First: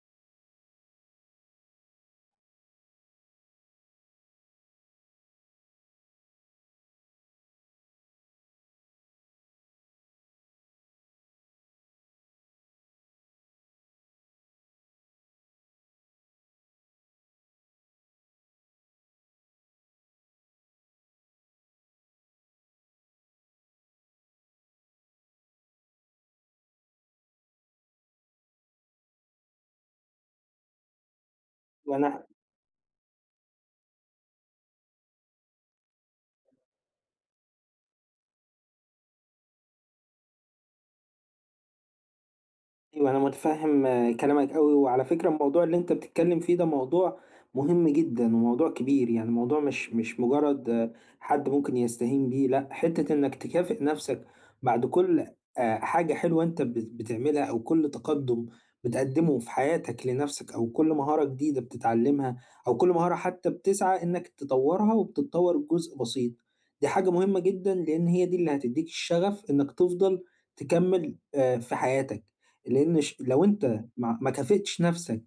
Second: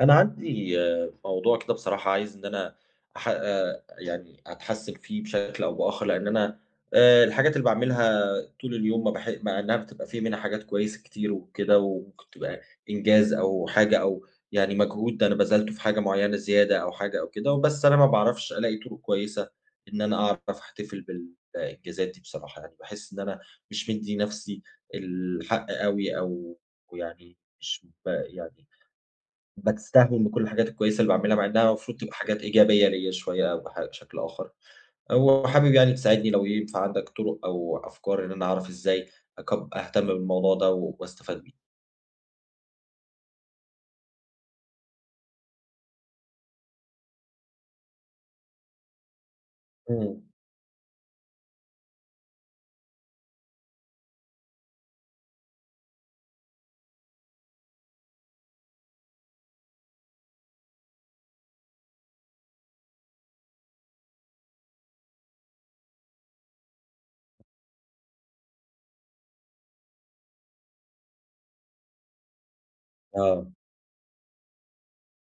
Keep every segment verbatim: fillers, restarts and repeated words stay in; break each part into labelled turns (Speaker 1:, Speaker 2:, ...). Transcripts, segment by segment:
Speaker 1: أنا عندي آه، موضوع كده بصراحة عايز إن أنا أح آآ يعني أتحسّن فيه بشكل أو بآخر، لإن أنا آآ الحاجات اللي باعملها طول اليوم ما باح مع إنها بتبقى في منها حاجات كويسة كتير وكده، وممكن تبقى إنجاز أو حاجة أو يعني مجهود أنا بذلته في حاجة معيّنة زيادة أو حاجة أو كده، بس أنا ما باعرفش ألاقي طرق كويسة إن أنا أعرف أحتفل بالإنجازات دي بصراحة، يعني باحس إن أنا مش مدّي نَفْسي الحق أوي أو يعني مش ب يعني باستهون بكل الحاجات الكويسة اللي باعملها، مع إنها المفروض تبقى
Speaker 2: وأنا
Speaker 1: حاجات إيجابية ليّا شوية أو بح بشكل آخر، وحابب يعني تساعدني لو ينفع عندك طرق أو أفكار إن أنا أعرف إزاي أكب أهتم بالموضوع ده و- واستفاد بيه.
Speaker 2: أيوه، أنا متفهّم آه، كلامك أوي. وعلى فكرة، الموضوع اللي أنت بتتكلّم فيه ده موضوع مهم جدًا وموضوع كبير، يعني موضوع مش مش
Speaker 1: إمم،
Speaker 2: مجرّد آه، حد ممكن يستهين بيه. لأ، حتّة إنّك تكافئ نَفْسك بعد كل آآ حاجة حلوة أنت بت بتعملها، أو كل تقدُّم بتقدّمه في حياتك لنَفْسك، أو كل مهارة جديدة بتتعلّمها، أو كل مهارة حتّى بتسعى إنّك تطوّرها وبتتطوّر جزء بسيط، دي حاجة مهمة جدًا، لإن هي دي اللي هتدّيك الشغف إنّك تفضل تكمّل آآ في حياتك. لإن ش لو
Speaker 1: آه،
Speaker 2: أنت ما ما كافئتش نَفْسك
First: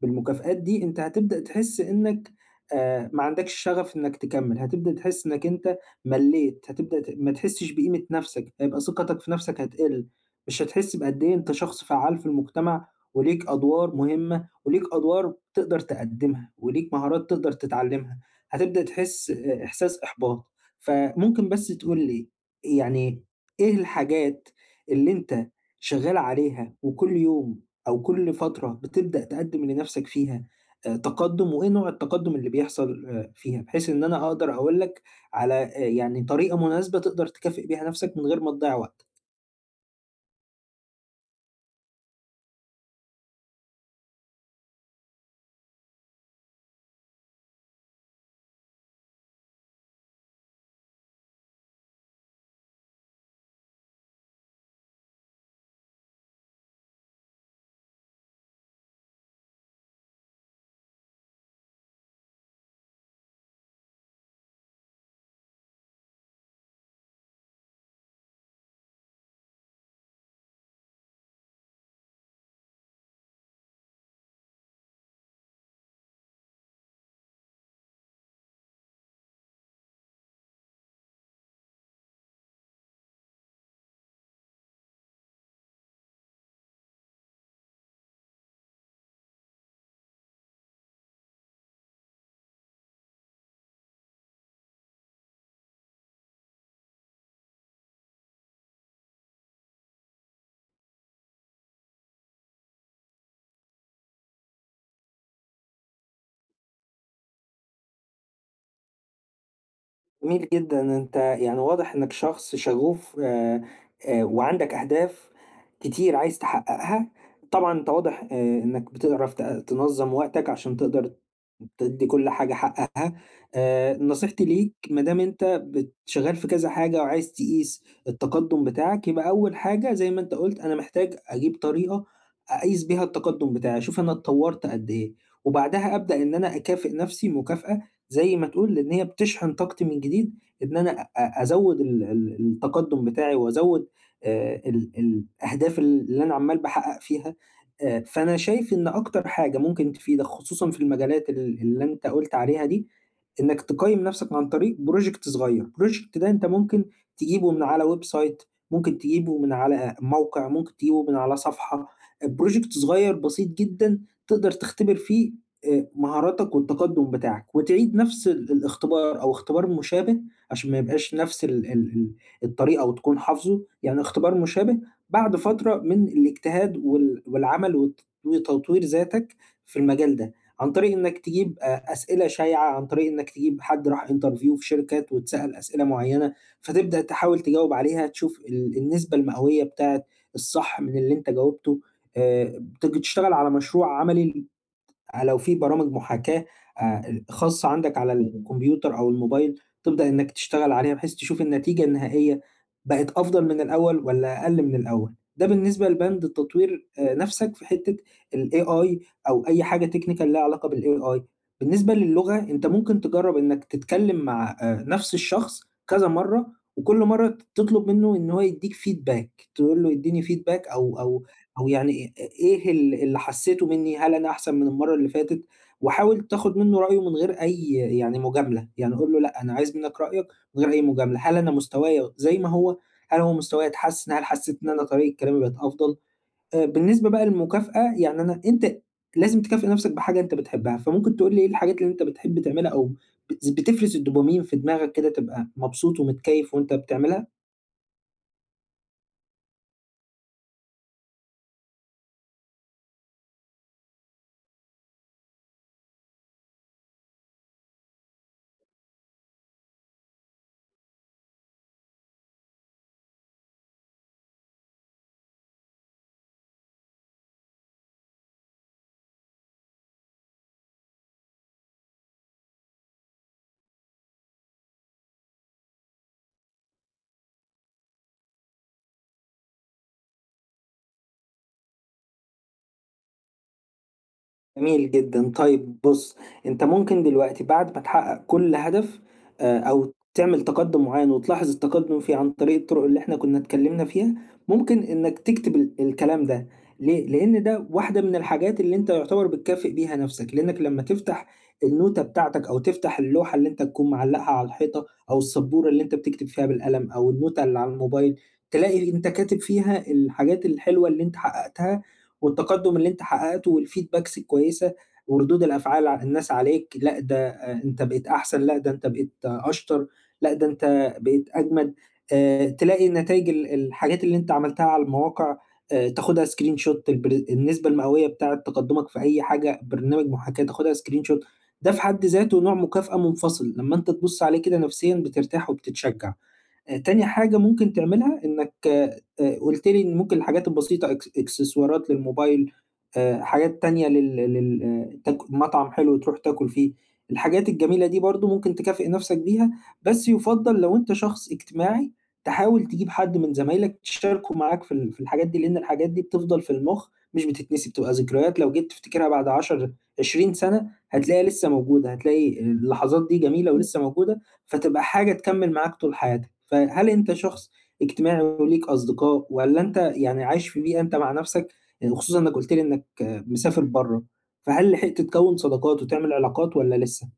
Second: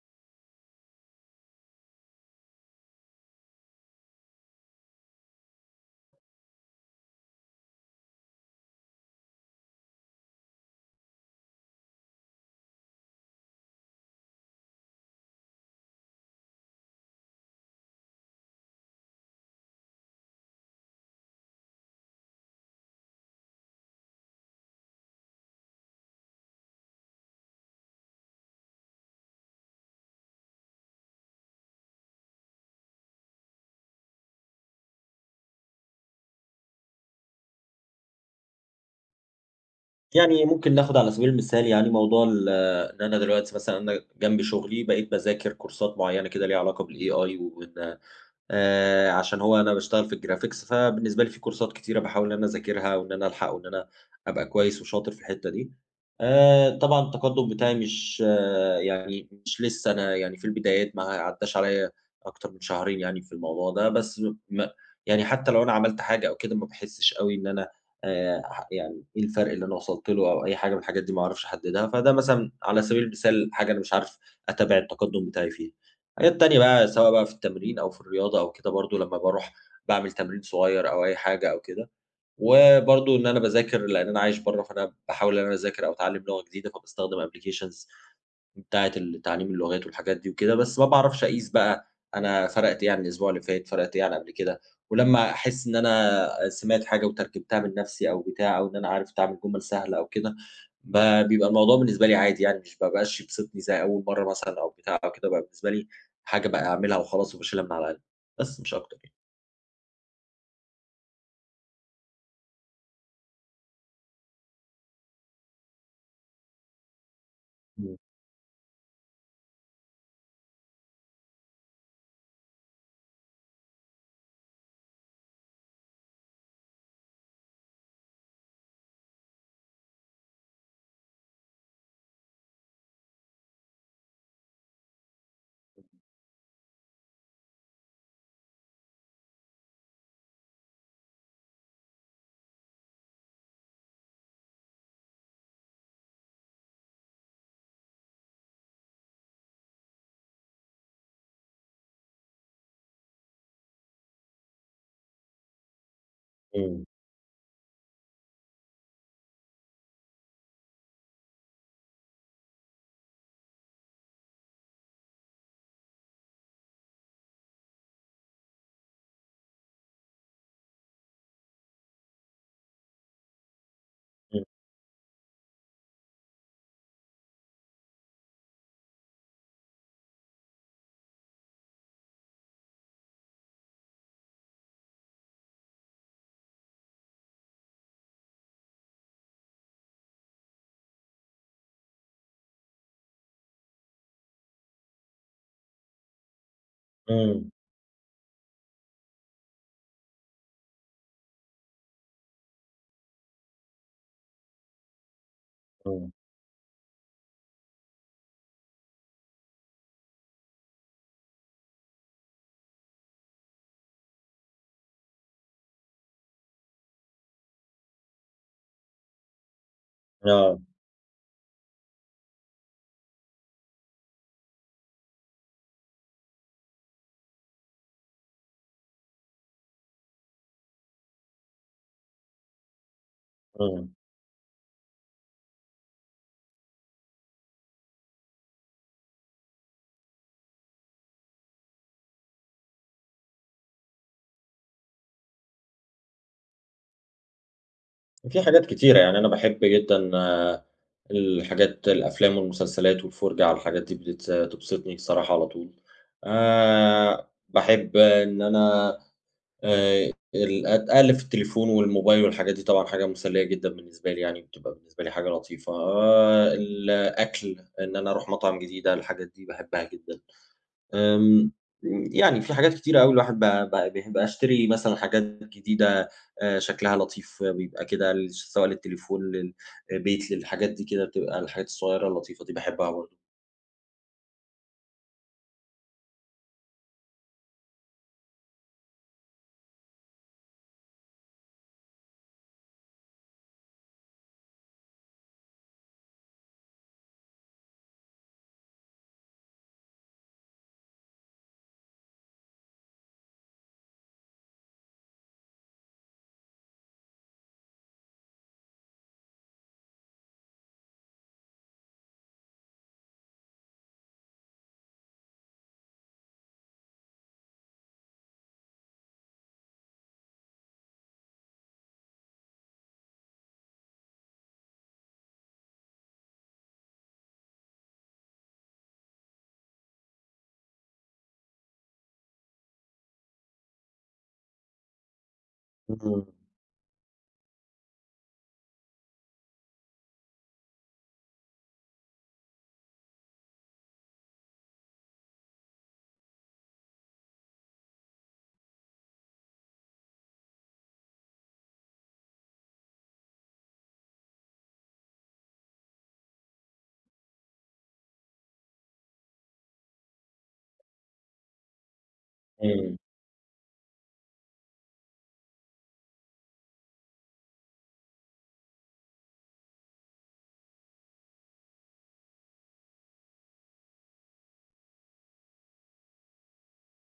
Speaker 2: بالمكافآت دي، أنت هتبدأ تحس إنّك آآ ما عندكش شغف إنّك تكمّل، هتبدأ تحس إنّك أنت ملّيت، هتبدأ ت ما تحسّش بقيمة نَفْسك، هيبقى ثقتك في نَفْسك هتقِل، مش هتحس بقد إيه أنت شخص فعّال في المجتمع، وليك أدوار مهمة، وليك أدوار تقدر تقدّمها، وليك مهارات تقدر تتعلّمها، هتبدأ تحس أ إحساس إحباط. فممكن بس تقول لي يعني إيه الحاجات اللي أنت شغّال عليها، وكل يوم أو كل فترة بتبدأ تقدّم لنَفْسك فيها آآ تقدُّم، وإيه نوع التقدُّم اللي بيحصل آآ فيها، بحيث إن أنا أقدر أقول لك على آآ يعني طريقة مناسبة تقدر تكافئ بيها نَفْسك من غير ما تضيّع وقت.
Speaker 1: يعني ممكن ناخد على سبيل المثال يعني موضوع ال إن أنا دلوقتي مثلًا أنا جنب شغلي بقيت باذاكر كورسات معيّنة كده ليها علاقة بالإي آي وإن آآ عشان هو أنا باشتغل في الجرافيكس، فبالنسبة لي في كورسات كتيرة باحاول إن أنا أذاكرها وإن أنا ألحق وإن أنا أبقى كويس وشاطر في الحتّة دي. آآ طبعًا التقدُّم بتاعي مش آه، يعني مش لسه أنا يعني في البدايات، ما عدّاش عليّا أكتر من شهرين يعني في الموضوع ده، بس م يعني حتّى لو أنا عملت حاجة أو كده ما باحسّش أوي إن أنا آآ ح يعني إيه الفرق اللي أنا وصلت له أو أي حاجة من الحاجات دي ما أعرفش أحدّدها، فده مثلًا على سبيل المثال حاجة أنا مش عارف أتابع التقدُّم بتاعي فيها. حاجات تانية بقى سواء بقى في التمرين أو في الرياضة أو كده برضه لمّا باروح باعمل تمرين صغير أو أي حاجة أو كده، وبرضه إن أنا باذاكر لإن أنا عايش برّه، فأنا باحاول إن أنا أذاكر أو أتعلّم لغة جديدة، فباستخدم applications بتاعة ال تعليم اللغات والحاجات دي وكده، بس ما باعرفش أقيس بقى أنا فرقت إيه عن الأسبوع اللي فات، فرقت إيه عن قبل كده، ولمّا أحس إن أنا سمعت حاجة وترجمتها من نفسي أو بتاع أو إن أنا عرفت أعمل جُمل سهلة أو كده، ب بيبقى الموضوع بالنسبة لي عادي يعني مش ما بقاش يبسطني زي أول مرّة مثلًا أو بتاع أو كده، بقى بالنسبة لي حاجة بقى أعملها وخلاص وباشيلها من على قلبي، بس مش أكتر يعني.
Speaker 2: جميل جدًا، أنت يعني واضح إنك شخص شغوف آآ، آآ، وعندك أهداف كتير عايز تحققها. طبعًا أنت
Speaker 1: إمم،
Speaker 2: واضح آآ، إنك بتعرف ت تنظّم وقتك عشان تقدر تدّي كل حاجة حقها. آآ، نصيحتي ليك، ما دام أنت بت شغال في كذا حاجة وعايز تقيس التقدُّم بتاعك، يبقى أول حاجة زي ما أنت قُلت، أنا محتاج أجيب طريقة أقيس بيها التقدُّم بتاعي، أشوف أنا اتطوّرت قد إيه، وبعدها أبدأ إن أنا أكافئ نفسي مكافأة زي ما تقول، إن هي بتشحن طاقتي من جديد، إن أنا أ أ أزوّد ال ال التقدُّم بتاعي، وأزوّد آآ ال الأهداف اللي أنا عمّال باحقّق فيها. آآ فأنا شايف إن أكتر حاجة ممكن تفيدك، خصوصًا في المجالات ال اللي أنت قُلت عليها دي، إنّك تقيّم نَفْسك عن طريق project صغير. project ده أنت ممكن
Speaker 1: إمم،
Speaker 2: تجيبه من على website، ممكن تجيبه من على موقع، ممكن تجيبه من على صفحة، project صغير بسيط جدًا تقدر تختبر فيه آآ مهاراتك والتقدُّم بتاعك، وتعيد نفس ال الاختبار، أو اختبار مشابه عشان ما يبقاش نفس ال ال ال الطريقة وتكون حافظه، يعني اختبار
Speaker 1: إمم،
Speaker 2: مشابه بعد فترة من الاجتهاد وال والعمل وت وتطوير ذاتك في المجال ده، عن طريق إنك تجيب أ أسئلة شايعة، عن طريق إنك تجيب حد راح interview في شركات واتسأل أسئلة معيّنة، فتبدأ تحاول تجاوب عليها، تشوف ال النسبة المئوية بتاعة الصح من اللي أنت جاوبته. آآ بتج تشتغل على مشروع عملي آه، لو في برامج محاكاة آآ
Speaker 1: إمم،
Speaker 2: خاصة عندك على الكمبيوتر أو الموبايل، تبدأ إنك تشتغل عليها بحيث تشوف النتيجة النهائية بقت أفضل من الأول والّا أقل من الأول. ده بالنسبة
Speaker 1: إمم،
Speaker 2: لبند تطوير آآ نَفْسك في حتّة الAI، أو أي حاجة technical ليها علاقة بالAI. بالنسبة للغة، أنت ممكن تجرّب إنك تتكلم مع آآ نَفْس الشخص كذا مرّة، وكل مرّة ت تطلب منّه إن هو يدّيك feedback، تقول له ادّيني
Speaker 1: آه،
Speaker 2: feedback، أو أو أو يعني إ إيه ال اللي حسّيته منّي، هل أنا أحسن من المَرّة اللي فاتت؟ وحاول تاخُد منّه رأيه من غير أي يعني مجاملة، يعني قُل له لأ، أنا عايز منّك رأيك من غير أي مجاملة. هل أنا مستوايا زي ما هو؟ هل هو مستوايا
Speaker 1: إمم.
Speaker 2: اتحسّن؟ هل حسّيت إن أنا طريقة كلامي بقت أفضل؟ آآ بالنسبة بقى للمكافأة، يعني أنا أنت لازم تكافئ نَفْسك بحاجة أنت بتحبّها، فممكن تقول لي إيه الحاجات اللي أنت بتحب تعملها، أو بت بتفرز الدوبامين في دماغك كده تبقى مبسوط ومتكيّف وأنت بتعملها؟
Speaker 1: في حاجات كتيرة، يعني أنا باحب جدًا آه، الحاجات الأفلام والمسلسلات والفُرجة على الحاجات دي بتس تبسطني الصراحة على طول. آآ باحب إن أنا آآ ال أت أقلِّب في التليفون والموبايل والحاجات دي طبعًا حاجة مسلية جدًا بالنسبة لي يعني، بتبقى بالنسبة لي حاجة لطيفة. أه الأكل، إن أنا أروح مطعم جديدة، الحاجات دي باحبها جدًا. آمم، يعني في حاجات كتيرة أوي الواحد ب ب ب باشتري مثلًا حاجات جديدة آآ، شكلها لطيف بيبقى كده ل سواء للتليفون، للبيت، للحاجات دي كده بتبقى الحاجات الصغيّرة اللطيفة دي باحبها برضه.
Speaker 2: جميل جدًا. طيب بُص، أنت ممكن دلوقتي بعد ما تحقق كل هدف آآ، أو تعمل تقدُّم معيّن وتلاحظ التقدُّم فيه عن طريق الطرق اللي إحنا كنا اتكلمنا فيها، ممكن إنك تكتب ال الكلام ده. ليه؟ لإن ده واحدة من الحاجات اللي أنت يعتبر بتكافئ بيها نَفْسك، لإنك لمّا تفتح النوتة بتاعتك، أو تفتح اللوحة اللي أنت تكون معلّقها على الحيطة، أو السبورة اللي أنت بتكتب فيها بالقلم، أو النوتة اللي على الموبايل، تلاقي أنت كاتب فيها الحاجات الحلوة اللي أنت حققتها، والتقدم اللي أنت حققته، والfeedbacks الكويسة وردود الأفعال ع الناس عليك، لأ ده آآ أنت بقيت أحسن، لأ ده أنت بقيت آه، أشطر، لأ ده أنت بقيت أجمد. آآ تلاقي النتايج ال الحاجات اللي أنت عملتها على المواقع آآ تاخدها screenshot، البر النسبة المئوية بتاعة تقدمك في أي حاجة، برنامج محاكاة تاخدها screenshot، ده في حد ذاته نوع مكافأة منفصل، لمّا أنت تبُص عليه كده نفسيًا بترتاح وبتتشجع.
Speaker 1: إمم.
Speaker 2: آآ تاني حاجة ممكن تعملها، إنّك آآ قُلت لي إن ممكن الحاجات البسيطة، إكس إكسسوارات للموبايل، آآ حاجات تانية لل لل آه، تاك مطعم حلو تروح تاكل فيه، الحاجات الجميلة دي برضه ممكن تكافئ نَفْسك بيها، بس يُفضّل لو أنت شخص اجتماعي تحاول تجيب حد من زمايلك تشاركه معاك في ال في الحاجات دي، لإن الحاجات دي بتفضل في المُخ مش بتتنسي، بتبقى ذكريات لو جيت تفتكرها بعد عشرة، عشرين سَنة هتلاقيها لسه موجودة، هتلاقي آه،
Speaker 1: إمم.
Speaker 2: اللحظات دي جميلة ولسه موجودة، فتبقى حاجة تكمّل معاك طول حياتك. فهل أنت شخص اجتماعي وليك أصدقاء، ولا أنت يعني عايش في بيئة أنت مع نفسك، يعني خصوصًا إنك قلت لي إنك مسافر بره، فهل لحقت تكوّن صداقات وتعمل علاقات والّا لسه؟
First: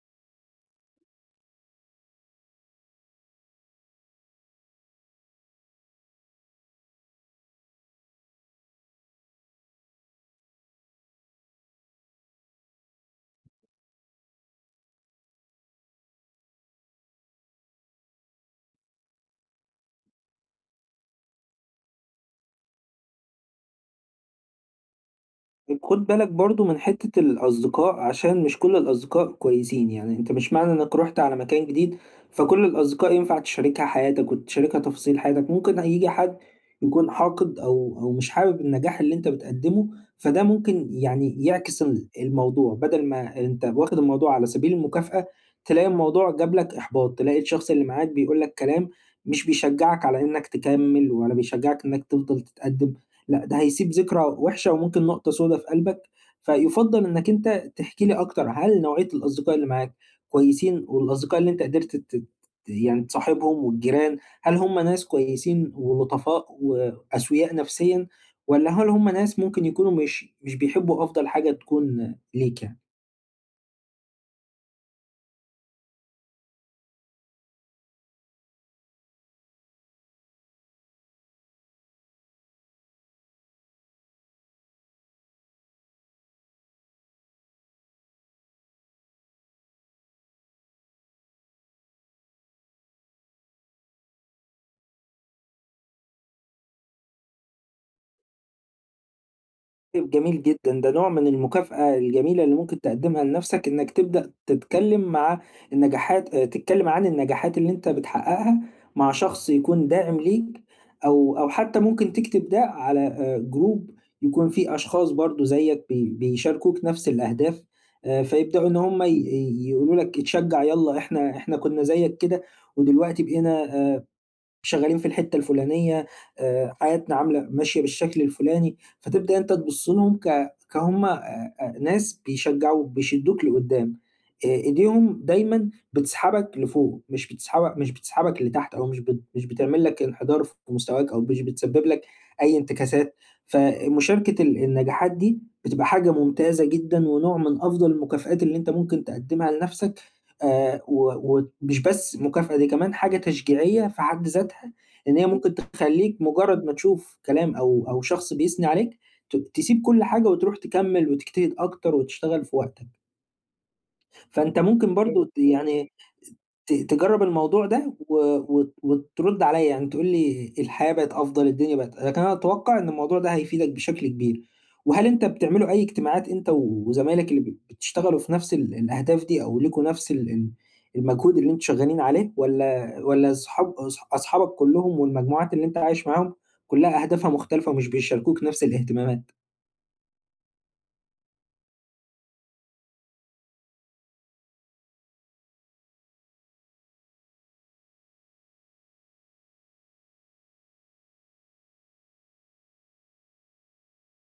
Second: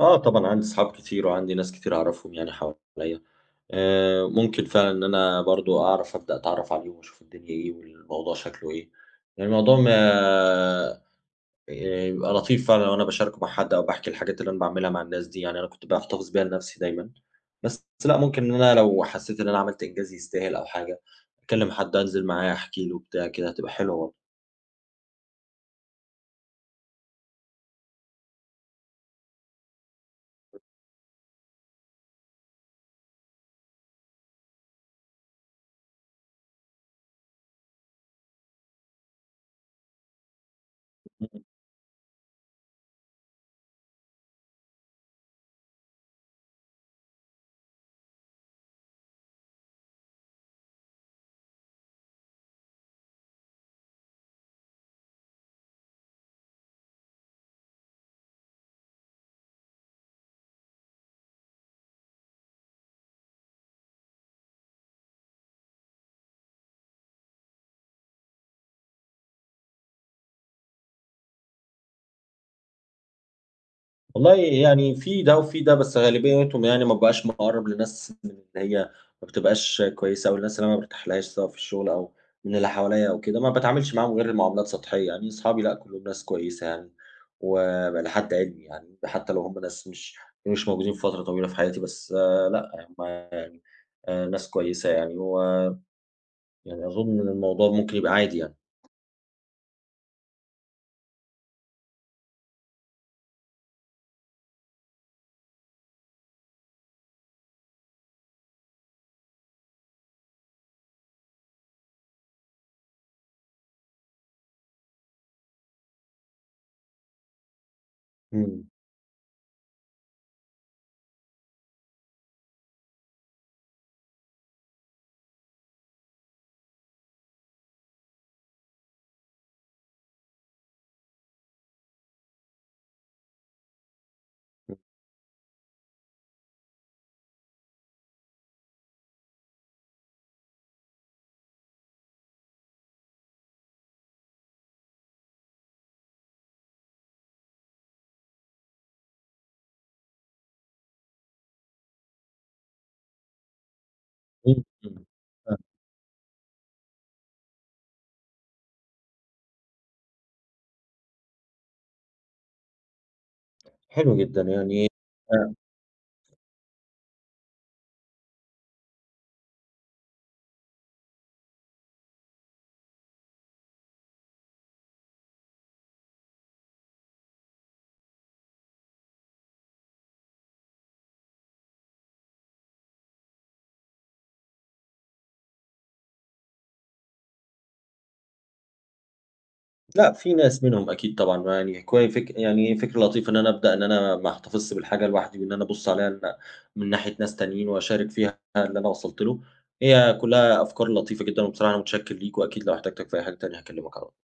Speaker 1: آه طبعًا عندي صحاب كتير وعندي ناس كتير أعرفهم يعني حواليّا، آآ، ممكن فعلًا إن أنا برضه أعرف أبدأ أتعرف عليهم وأشوف الدنيا إيه والموضوع شكله إيه، يعني الموضوع ما آآ بيبقى لطيف فعلًا لو أنا باشاركه مع حد أو باحكي الحاجات اللي أنا باعملها مع الناس دي، يعني أنا كنت باحتفظ بيها لنفسي دايمًا، بس لأ ممكن إن أنا لو حسيت إن أنا عملت إنجاز يستاهل أو حاجة، أكلم حد أنزل معاه أحكي له بتاع كده هتبقى حلوة
Speaker 2: خد بالك برضو من حتة الأصدقاء، عشان مش كل الأصدقاء كويسين، يعني أنت مش معنى إنك رحت على مكان جديد فكل الأصدقاء ينفع تشاركها حياتك وتشاركها تفاصيل حياتك. ممكن هيجي حد يكون حاقد، أو أو مش حابب النجاح اللي أنت بتقدمه، فده ممكن
Speaker 1: برضه.
Speaker 2: يعني يعكس ال- الموضوع، بدل ما أنت واخد الموضوع على سبيل المكافأة، تلاقي الموضوع جاب لك إحباط، تلاقي الشخص اللي معاك بيقول لك كلام مش بيشجعك على إنك تكمل، ولا بيشجعك إنك تفضل تتقدم. لأ، ده هيسيب ذكرى وحشة وممكن نقطة سودا في قلبك، فيُفضّل إنّك أنت تحكي لي أكتر، هل نوعية الأصدقاء اللي معاك كويسين، والأصدقاء اللي أنت قدرت ت ت يعني تصاحبهم والجيران، هل هم ناس كويسين ولطفاء وأسوياء نفسيًا، والّا هل هم ناس ممكن يكونوا مش مش بيحبّوا أفضل حاجة تكون ليك يعني؟
Speaker 1: والله يعني في ده وفي ده، بس غالبيتهم يعني ما بابقاش مقرّب لناس من اللي هي ما بتبقاش كويسة أو الناس اللي أنا ما بارتاحلهاش سواء في الشغل أو من اللي حواليّا أو كده، ما باتعاملش معاهم غير معاملات سطحية، يعني أصحابي لأ كلّهم ناس كويسة يعني، وإلى حد علمي يعني، حتى لو هُم ناس مش مش موجودين في فترة طويلة في حياتي، بس آه، لأ هُم يعني آآ ناس كويسة يعني، ويعني أظن إن الموضوع ممكن يبقى عادي يعني.
Speaker 2: طيب جميل جدًا، ده نوع من المكافأة الجميلة اللي ممكن تقدّمها لنفْسك، إنك تبدأ تتكلّم مع النجاحات آآ، تتكلّم عن النجاحات اللي أنت بتحققها مع شخص يكون داعم ليك، أو أو حتى ممكن تكتب ده على آآ جروب يكون فيه أشخاص برضه زيّك بي بيشاركوك نفْس الأهداف، آآ،
Speaker 1: إمم،
Speaker 2: فيبدأوا إن هم ي ي- يقولوا لك اتشجّع يالّا، إحنا إحنا كنا زيّك كده ودلوقتي بقينا آآ شغالين في الحتة الفلانية، آآ حياتنا عاملة ماشية بالشكل الفلاني، فتبدأ أنت تبُص لهم ك كهُم آآ آآ ناس بيشجّعوك، بيشدّوك لقدّام، آآ إيديهم دايمًا بتسحبك لفوق، مش بتسحبك مش بتسحبك لتحت، أو مش بت مش بتعمل لك انحدار في مستواك، أو مش بتسبب لك أي انتكاسات، فمشاركة ال النجاحات دي بتبقى حاجة ممتازة جدًا، ونوع من أفضل المكافآت اللي أنت ممكن تقدّمها لنَفْسك، آآ و ومش بس مكافأة، دي كمان حاجة تشجيعية في حد
Speaker 1: إمم،
Speaker 2: ذاتها،
Speaker 1: إمم،
Speaker 2: إن هي ممكن
Speaker 1: فاهمك،
Speaker 2: تخلّيك مجرّد ما تشوف كلام، أو أو شخص بيثني عليك، ت تسيب كل حاجة وتروح تكمّل وتجتهد أكتر وتشتغل في وقتك،
Speaker 1: حلو جدًا
Speaker 2: فأنت
Speaker 1: يعني
Speaker 2: ممكن برضه ت
Speaker 1: آه،
Speaker 2: يعني ت تجرّب الموضوع ده و وت وترُد عليّا، يعني تقول لي الحياة بقت أفضل، الدنيا بقت لكن أنا أتوقّع إن الموضوع ده هيفيدك بشكل كبير. وهل أنت بتعملوا أي اجتماعات أنت و- وزمايلك اللي ب بتشتغلوا في نفس ال الأهداف دي، أو ليكم نفس ال ال المجهود اللي أنتم شغّالين عليه، والّا والّا صحاب أص أصحابك كُلّهم والمجموعات اللي أنت عايش معاهم كُلّها أهدافها مختلفة ومش بيشاركوك نفس الاهتمامات؟
Speaker 1: لأ، في ناس منهم أكيد طبعًا، ما يعني كوي فك يعني فكرة لطيفة إن أنا أبدأ إن أنا ما احتفظش بالحاجة لوحدي، وإن أنا أبُص عليها ن من ناحية ناس تانيين وأشارك فيها اللي أنا وصلت له، هي كلّها أفكار لطيفة جدًا، وبصراحة أنا متشكر ليك، وأكيد لو احتجتك في أي حاجة تانية هاكلمك على طول.